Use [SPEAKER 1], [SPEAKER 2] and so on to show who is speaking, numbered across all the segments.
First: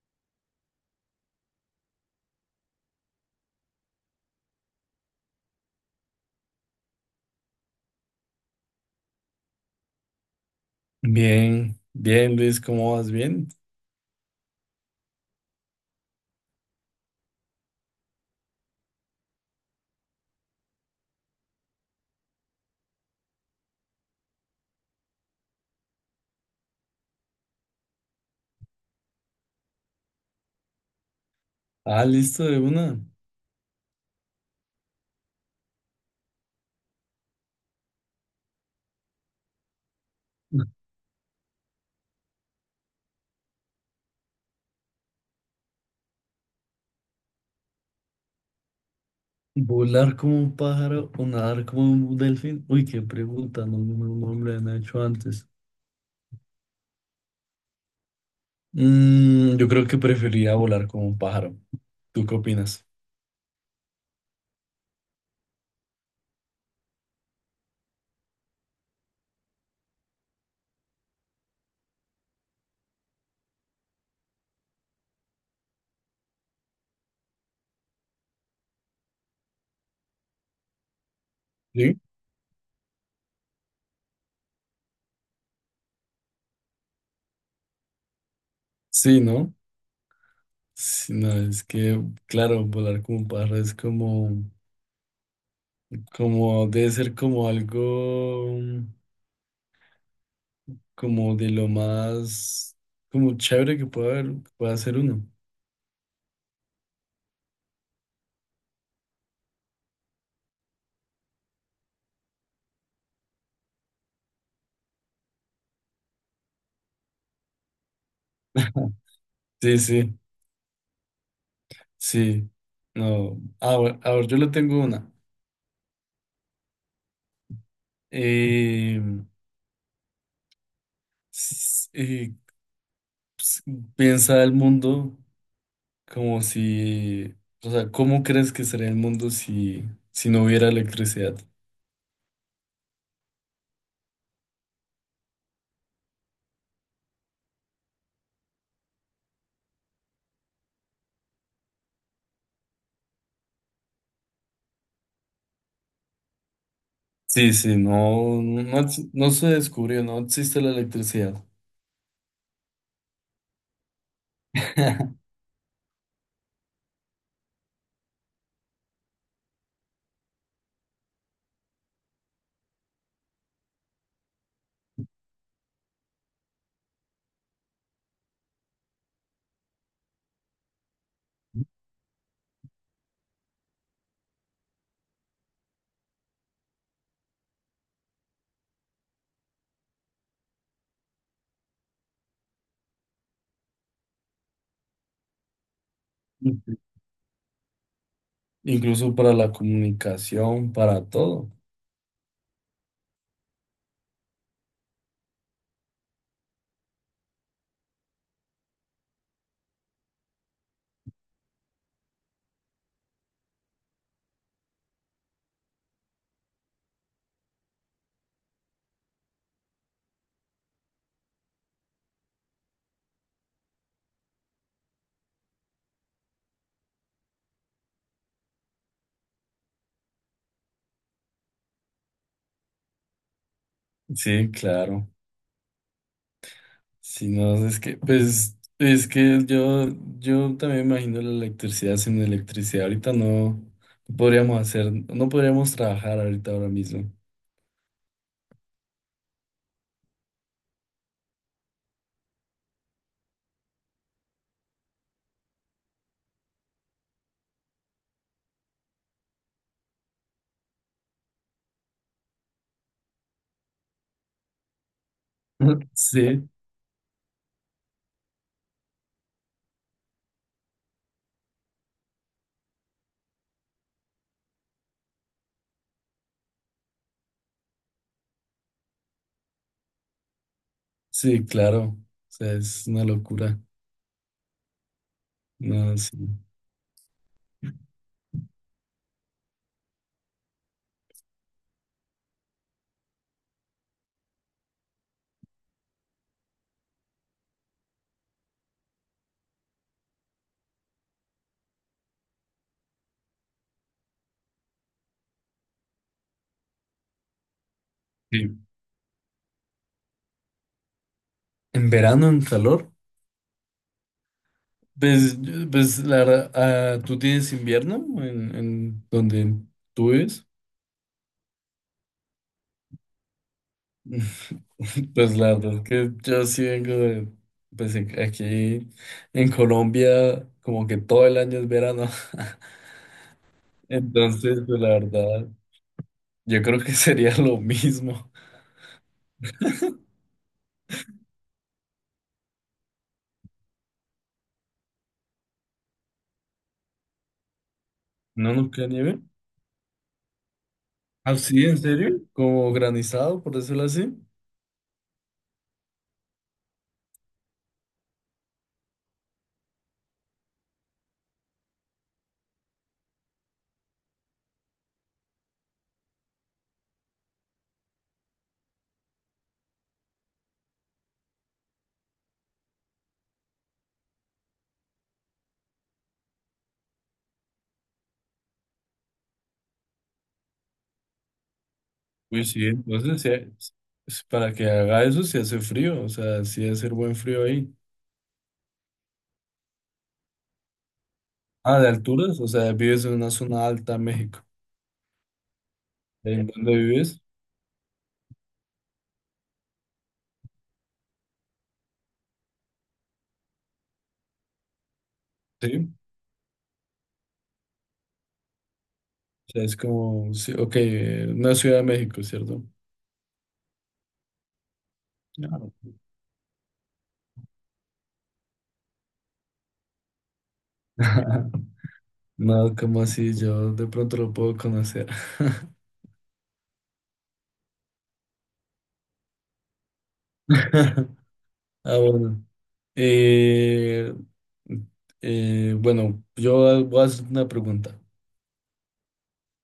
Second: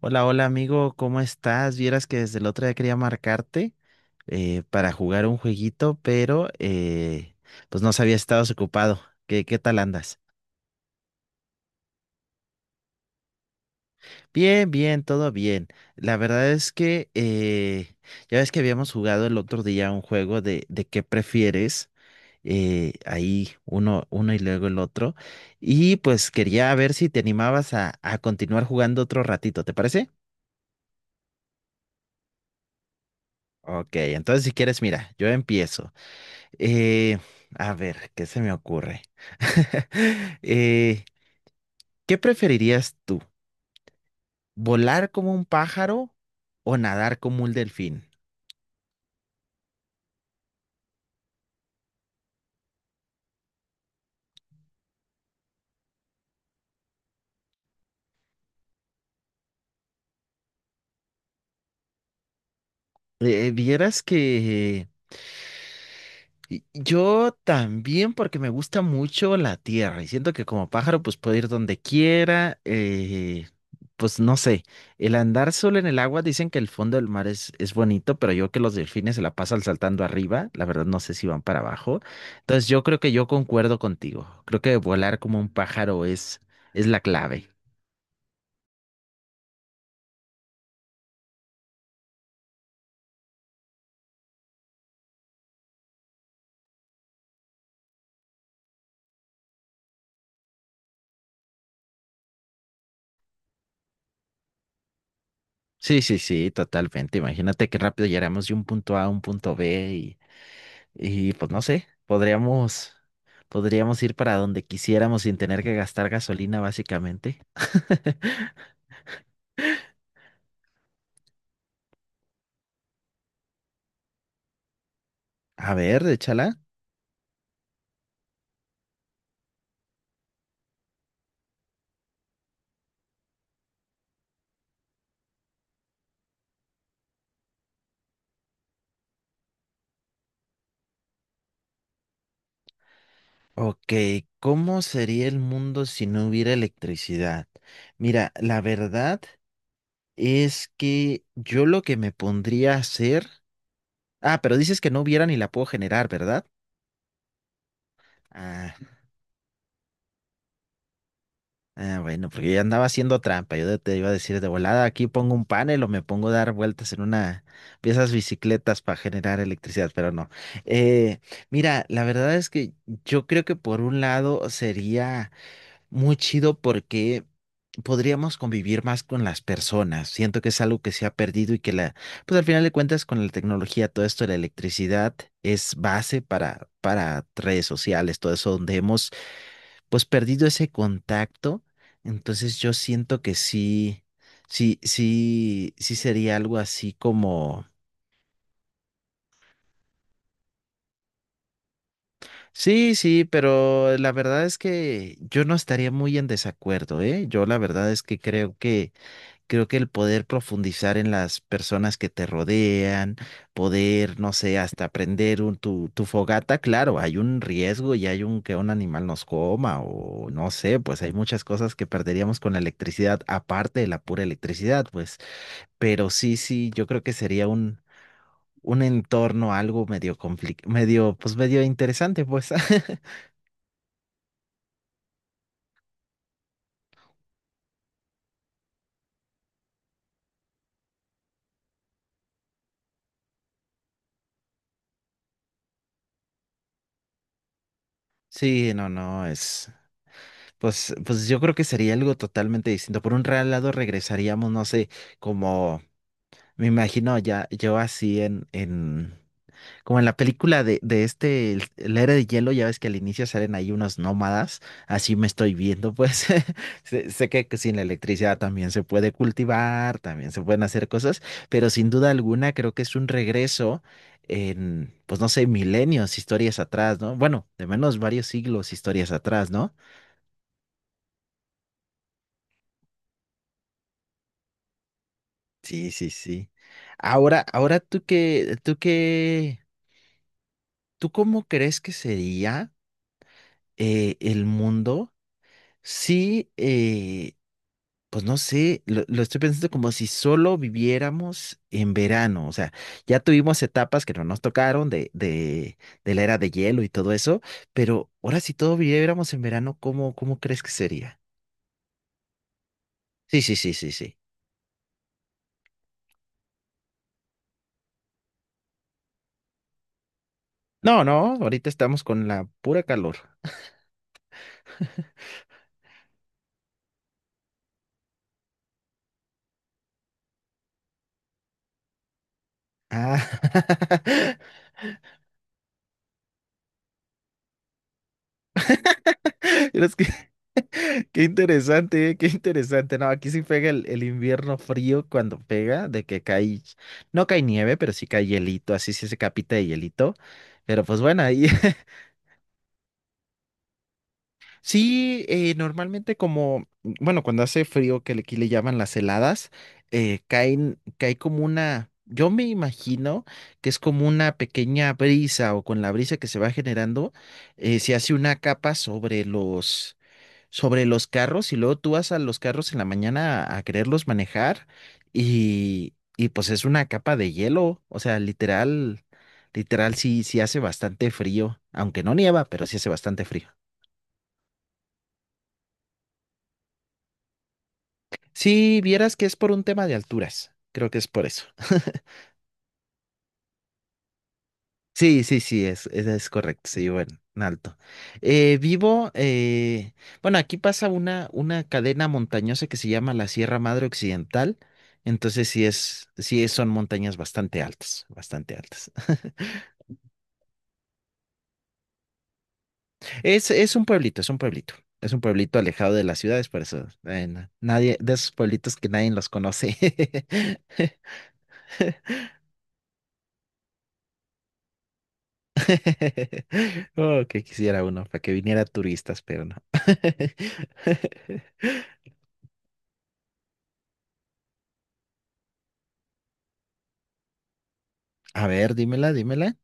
[SPEAKER 1] Hola, hola amigo, ¿cómo estás? Vieras que desde el otro día quería marcarte para jugar un jueguito, pero pues no sabía si estabas ocupado. ¿Qué tal andas?
[SPEAKER 2] Bien, bien, Luis, ¿cómo vas? Bien.
[SPEAKER 1] Bien, bien, todo bien. La verdad es que ya ves que habíamos jugado el otro día un juego de qué prefieres, ahí uno y luego el otro, y pues quería ver si te animabas a continuar jugando otro ratito, ¿te parece?
[SPEAKER 2] Ah, listo, de una.
[SPEAKER 1] Ok, entonces si quieres, mira, yo empiezo. Eh, a ver, ¿qué se me ocurre? Eh, ¿qué preferirías tú? ¿Volar como un pájaro o nadar como un delfín?
[SPEAKER 2] ¿Volar como un pájaro o nadar como un delfín? Uy, qué pregunta, no, no, no me la han hecho antes. Mm, yo creo que preferiría volar como un pájaro. ¿Tú qué opinas?
[SPEAKER 1] Eh, vieras que Yo también porque me gusta mucho la tierra y siento que como pájaro pues puedo ir donde quiera, pues no sé, el andar solo en el agua dicen que el fondo del mar es bonito, pero yo que los delfines se la pasan saltando arriba, la verdad no sé si van para
[SPEAKER 2] ¿Sí?
[SPEAKER 1] abajo, entonces yo creo que yo concuerdo contigo, creo que volar como un pájaro es la clave.
[SPEAKER 2] Sí, ¿no? Sí, no, es que, claro, volar como un pájaro es como, como, debe ser como algo, como de lo más, como chévere que puede haber, que pueda hacer uno.
[SPEAKER 1] Sí, sí, sí, totalmente, imagínate qué rápido llegaremos de un punto A a un punto B. Y pues no sé, podríamos ir para donde quisiéramos sin tener que gastar gasolina, básicamente.
[SPEAKER 2] Sí, sí. Sí, no. A ver, a ver, yo le tengo una.
[SPEAKER 1] A ver, échala.
[SPEAKER 2] Eh, s- eh, ps- Piensa el mundo como si, o sea, ¿cómo crees que sería el mundo si, si no hubiera electricidad?
[SPEAKER 1] Ok, ¿cómo sería el mundo si no hubiera electricidad? Mira, la verdad es que yo lo que me pondría a hacer... Ah, pero dices que no hubiera ni la puedo generar, ¿verdad?
[SPEAKER 2] Sí, sí, no,
[SPEAKER 1] Ah,
[SPEAKER 2] no, no se descubrió, no existe la electricidad.
[SPEAKER 1] ah, bueno, porque yo andaba haciendo trampa. Yo te iba a decir de volada, aquí pongo un panel o me pongo a dar vueltas en una de esas bicicletas para generar electricidad, pero no. Eh, mira, la verdad es que yo creo que por un lado sería muy chido porque podríamos convivir más con las personas. Siento que es algo que se ha perdido y que pues al final de cuentas con la tecnología, todo esto de la electricidad es base para redes sociales, todo eso donde hemos pues perdido ese contacto, entonces yo siento que sí, sí, sí, sí sería algo así como,
[SPEAKER 2] Incluso para la comunicación, para todo.
[SPEAKER 1] sí, sí, pero la verdad es que yo no estaría muy en desacuerdo, ¿eh? Yo la verdad es que creo que creo que el poder profundizar en las personas que te rodean, poder, no sé, hasta prender tu fogata, claro, hay un riesgo y hay un que un animal nos coma o no sé, pues hay muchas cosas que perderíamos con la electricidad, aparte de la pura electricidad, pues, pero sí, sí, yo creo que sería un entorno algo medio complicado, medio, pues medio interesante, pues.
[SPEAKER 2] Sí, claro. Si no, es que, pues, es que yo también me imagino la electricidad sin electricidad. Ahorita no podríamos hacer, no podríamos trabajar ahorita ahora mismo.
[SPEAKER 1] Sí, no, no, es, pues, pues yo creo que sería algo totalmente distinto. Por un lado regresaríamos, no sé, como me imagino ya yo así en como en la película de este el Héroe de Hielo, ya ves que al inicio salen ahí unos nómadas, así me estoy viendo, pues,
[SPEAKER 2] Sí,
[SPEAKER 1] sé, sé que sin la electricidad también se puede cultivar, también se pueden hacer cosas, pero sin duda alguna creo que es un regreso en, pues no sé, milenios, historias atrás, ¿no? Bueno, de menos varios siglos, historias atrás, ¿no?
[SPEAKER 2] sí, claro. O sea, es una locura.
[SPEAKER 1] Sí,
[SPEAKER 2] No,
[SPEAKER 1] sí,
[SPEAKER 2] sí.
[SPEAKER 1] sí. Ahora, ahora tú qué, tú qué, ¿tú cómo crees que sería? El mundo, sí, pues no sé, lo estoy pensando como si solo viviéramos en verano, o sea, ya tuvimos etapas que no nos tocaron de la era de hielo y todo eso, pero ahora si
[SPEAKER 2] Sí.
[SPEAKER 1] todo viviéramos en verano, ¿cómo crees que sería?
[SPEAKER 2] ¿En verano, en calor?
[SPEAKER 1] Sí, sí, sí, sí, sí.
[SPEAKER 2] Pues, pues la verdad, ah, ¿tú tienes invierno en donde tú vives?
[SPEAKER 1] No, no, ahorita estamos con la pura calor.
[SPEAKER 2] Pues la verdad es que yo sí vengo de, pues aquí en Colombia, como que todo el año es verano.
[SPEAKER 1] Ah,
[SPEAKER 2] Entonces, pues la verdad, yo creo que sería lo mismo.
[SPEAKER 1] es que qué interesante, qué interesante. No, aquí sí pega el invierno frío cuando pega, de que cae, no cae nieve, pero sí cae
[SPEAKER 2] ¿No nos
[SPEAKER 1] hielito,
[SPEAKER 2] queda
[SPEAKER 1] así sí se
[SPEAKER 2] nieve?
[SPEAKER 1] capita de hielito. Pero pues bueno,
[SPEAKER 2] ¿Ah,
[SPEAKER 1] ahí
[SPEAKER 2] sí? ¿En serio? ¿Como granizado, por decirlo así?
[SPEAKER 1] sí, normalmente como, bueno, cuando hace frío, que aquí le llaman las heladas, caen, cae como una, yo me imagino que es como una pequeña brisa o con la brisa que se va generando, se hace una capa sobre los carros y luego tú vas a los carros en la mañana a quererlos manejar y pues es una capa de hielo, o sea, literal, literal sí, sí hace bastante frío, aunque no nieva,
[SPEAKER 2] Pues
[SPEAKER 1] pero
[SPEAKER 2] sí,
[SPEAKER 1] sí hace
[SPEAKER 2] entonces
[SPEAKER 1] bastante
[SPEAKER 2] sí,
[SPEAKER 1] frío.
[SPEAKER 2] es para que haga eso si hace frío, o sea, sí debe ser buen frío ahí.
[SPEAKER 1] Si vieras que es por un tema de alturas, creo que es por eso.
[SPEAKER 2] Ah, de alturas, o sea, vives en una zona alta, México.
[SPEAKER 1] Sí, sí, sí, es
[SPEAKER 2] ¿En
[SPEAKER 1] correcto,
[SPEAKER 2] dónde
[SPEAKER 1] sí, bueno,
[SPEAKER 2] vives?
[SPEAKER 1] en alto. Vivo, bueno, aquí pasa una cadena montañosa que se llama la Sierra Madre Occidental, entonces
[SPEAKER 2] Sí.
[SPEAKER 1] sí es- son montañas bastante altas, bastante altas.
[SPEAKER 2] Sea, es como, sí, ok, no Ciudad de México, ¿cierto?
[SPEAKER 1] Es un pueblito, es un pueblito, es un pueblito
[SPEAKER 2] Claro.
[SPEAKER 1] alejado de las ciudades, por eso, nadie, de esos pueblitos que nadie los conoce.
[SPEAKER 2] No, como así, yo de pronto lo puedo conocer.
[SPEAKER 1] Oh, que quisiera uno, para que viniera turistas, pero no.
[SPEAKER 2] Ah, bueno. Eh, bueno, yo voy a hacer una pregunta.
[SPEAKER 1] A ver, dímela, dímela.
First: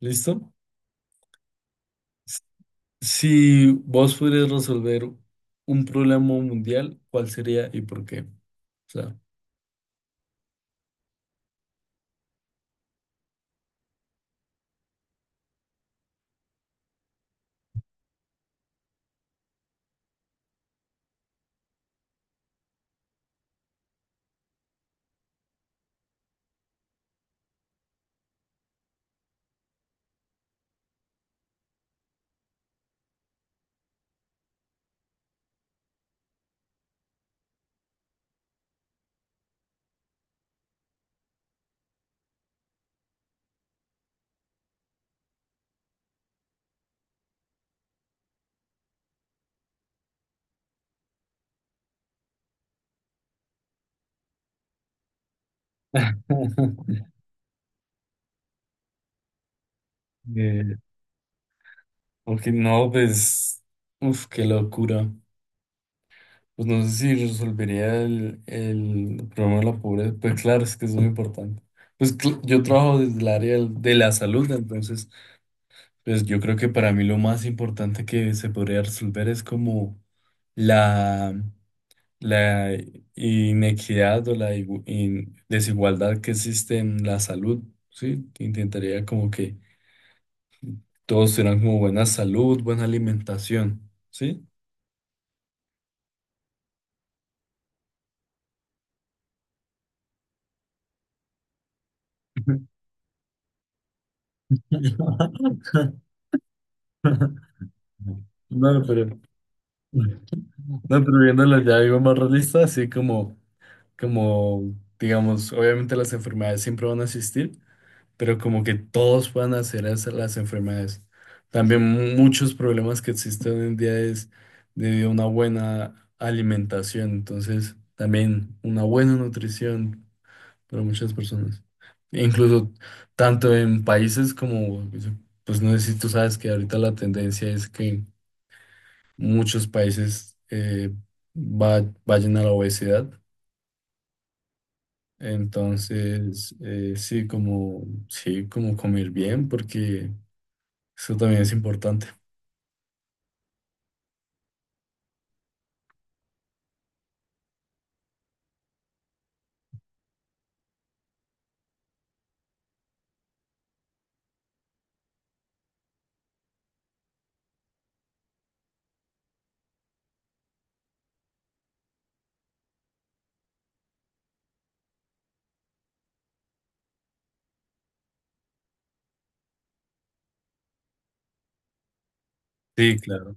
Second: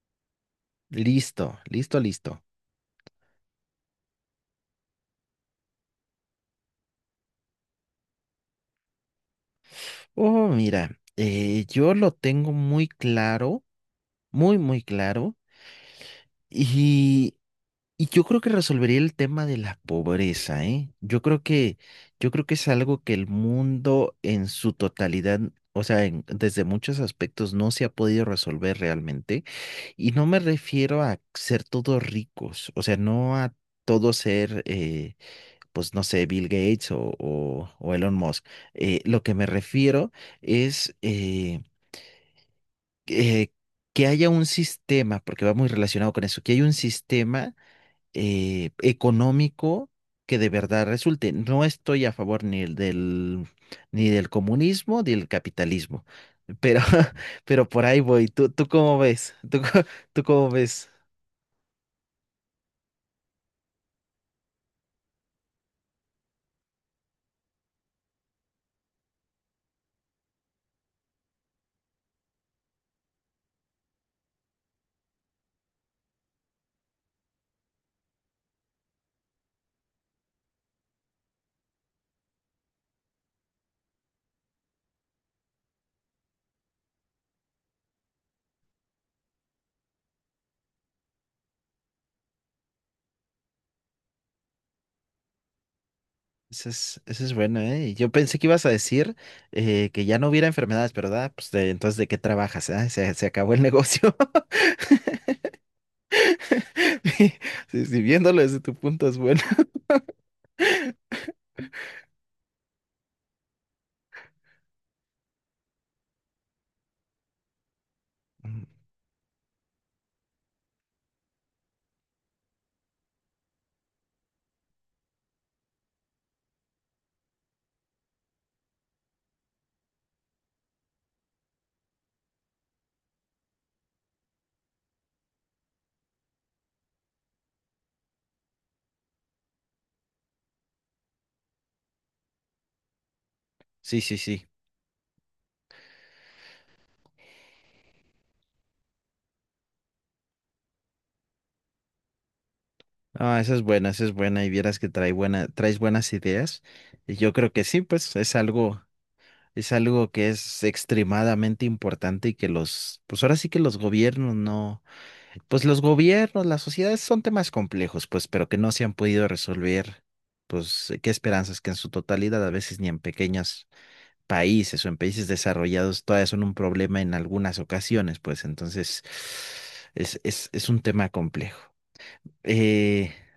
[SPEAKER 2] ¿Listo?
[SPEAKER 1] Listo, listo, listo.
[SPEAKER 2] Si vos pudieras resolver un problema mundial, ¿cuál sería y por qué? O sea,
[SPEAKER 1] Oh, mira, yo lo tengo muy claro, muy, muy claro, y, y yo creo que resolvería el tema de la pobreza, ¿eh? Yo creo que es algo que el mundo en su totalidad, o sea, en- desde muchos aspectos no se ha podido resolver realmente, y no me refiero a ser todos ricos, o sea, no a todo ser, pues no sé, Bill Gates o Elon Musk. Lo que me refiero es eh, que haya un sistema, porque va muy relacionado con eso, que haya un sistema económico que de verdad resulte. No estoy a favor ni del comunismo ni del capitalismo, pero, pero por ahí voy. ¿Tú cómo ves? ¿Tú, tú cómo
[SPEAKER 2] eh,
[SPEAKER 1] ves?
[SPEAKER 2] ok, no, pues, uf, qué locura. Pues no sé si resolvería el problema de la pobreza. Pues claro, es que es muy importante. Pues yo trabajo desde el área de la salud, entonces, pues yo creo que para mí lo más importante que se podría resolver es como la, la inequidad o la desigualdad que existe en la salud, ¿sí? Intentaría como que todos tengan como buena salud, buena alimentación, ¿sí?
[SPEAKER 1] Esa es buena, ¿eh? Yo pensé que ibas a decir que ya no hubiera enfermedades, pero ¿verdad? Pues entonces, ¿de qué trabajas? Ah, se acabó el negocio. Sí, sí, viéndolo desde tu
[SPEAKER 2] No,
[SPEAKER 1] punto es
[SPEAKER 2] pero
[SPEAKER 1] bueno.
[SPEAKER 2] no, pero viéndolo ya algo más realista, así como, como, digamos, obviamente las enfermedades siempre van a existir, pero como
[SPEAKER 1] Mm,
[SPEAKER 2] que todos puedan hacer esas las enfermedades. También muchos problemas que existen hoy en día es debido a una buena alimentación, entonces también una buena nutrición para muchas personas. E incluso tanto en países como, pues no sé si tú sabes que ahorita la tendencia es que muchos países vayan a la obesidad.
[SPEAKER 1] sí, sí, sí.
[SPEAKER 2] Entonces, sí, como comer bien, porque eso también es importante.
[SPEAKER 1] Ah, esa es buena, esa es buena. Y vieras que trae buena, traes buenas ideas. Y yo creo que sí, pues es algo que es extremadamente importante y que los, pues ahora sí que los gobiernos no. Pues los gobiernos, las sociedades son temas complejos, pues, pero que no se han podido resolver, pues, qué esperanzas que en su totalidad, a veces ni en pequeños países o en países desarrollados, todavía son un problema en algunas ocasiones, pues, entonces es un tema complejo.
[SPEAKER 2] Sí,
[SPEAKER 1] Eh,
[SPEAKER 2] claro.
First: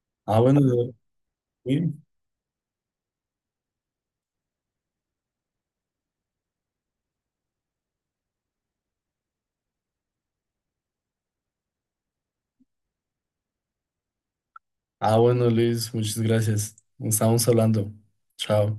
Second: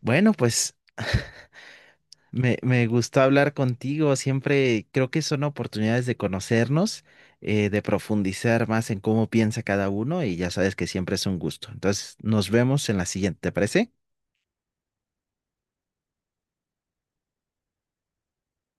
[SPEAKER 1] bueno,
[SPEAKER 2] Ah, bueno,
[SPEAKER 1] pues,
[SPEAKER 2] Sí.
[SPEAKER 1] Me gustó hablar contigo, siempre creo que son oportunidades de conocernos, de profundizar más en cómo piensa cada uno y ya sabes que siempre es un gusto. Entonces, nos vemos en la siguiente, ¿te parece?
[SPEAKER 2] Ah, bueno, Luis, muchas gracias. Estamos hablando. Chao.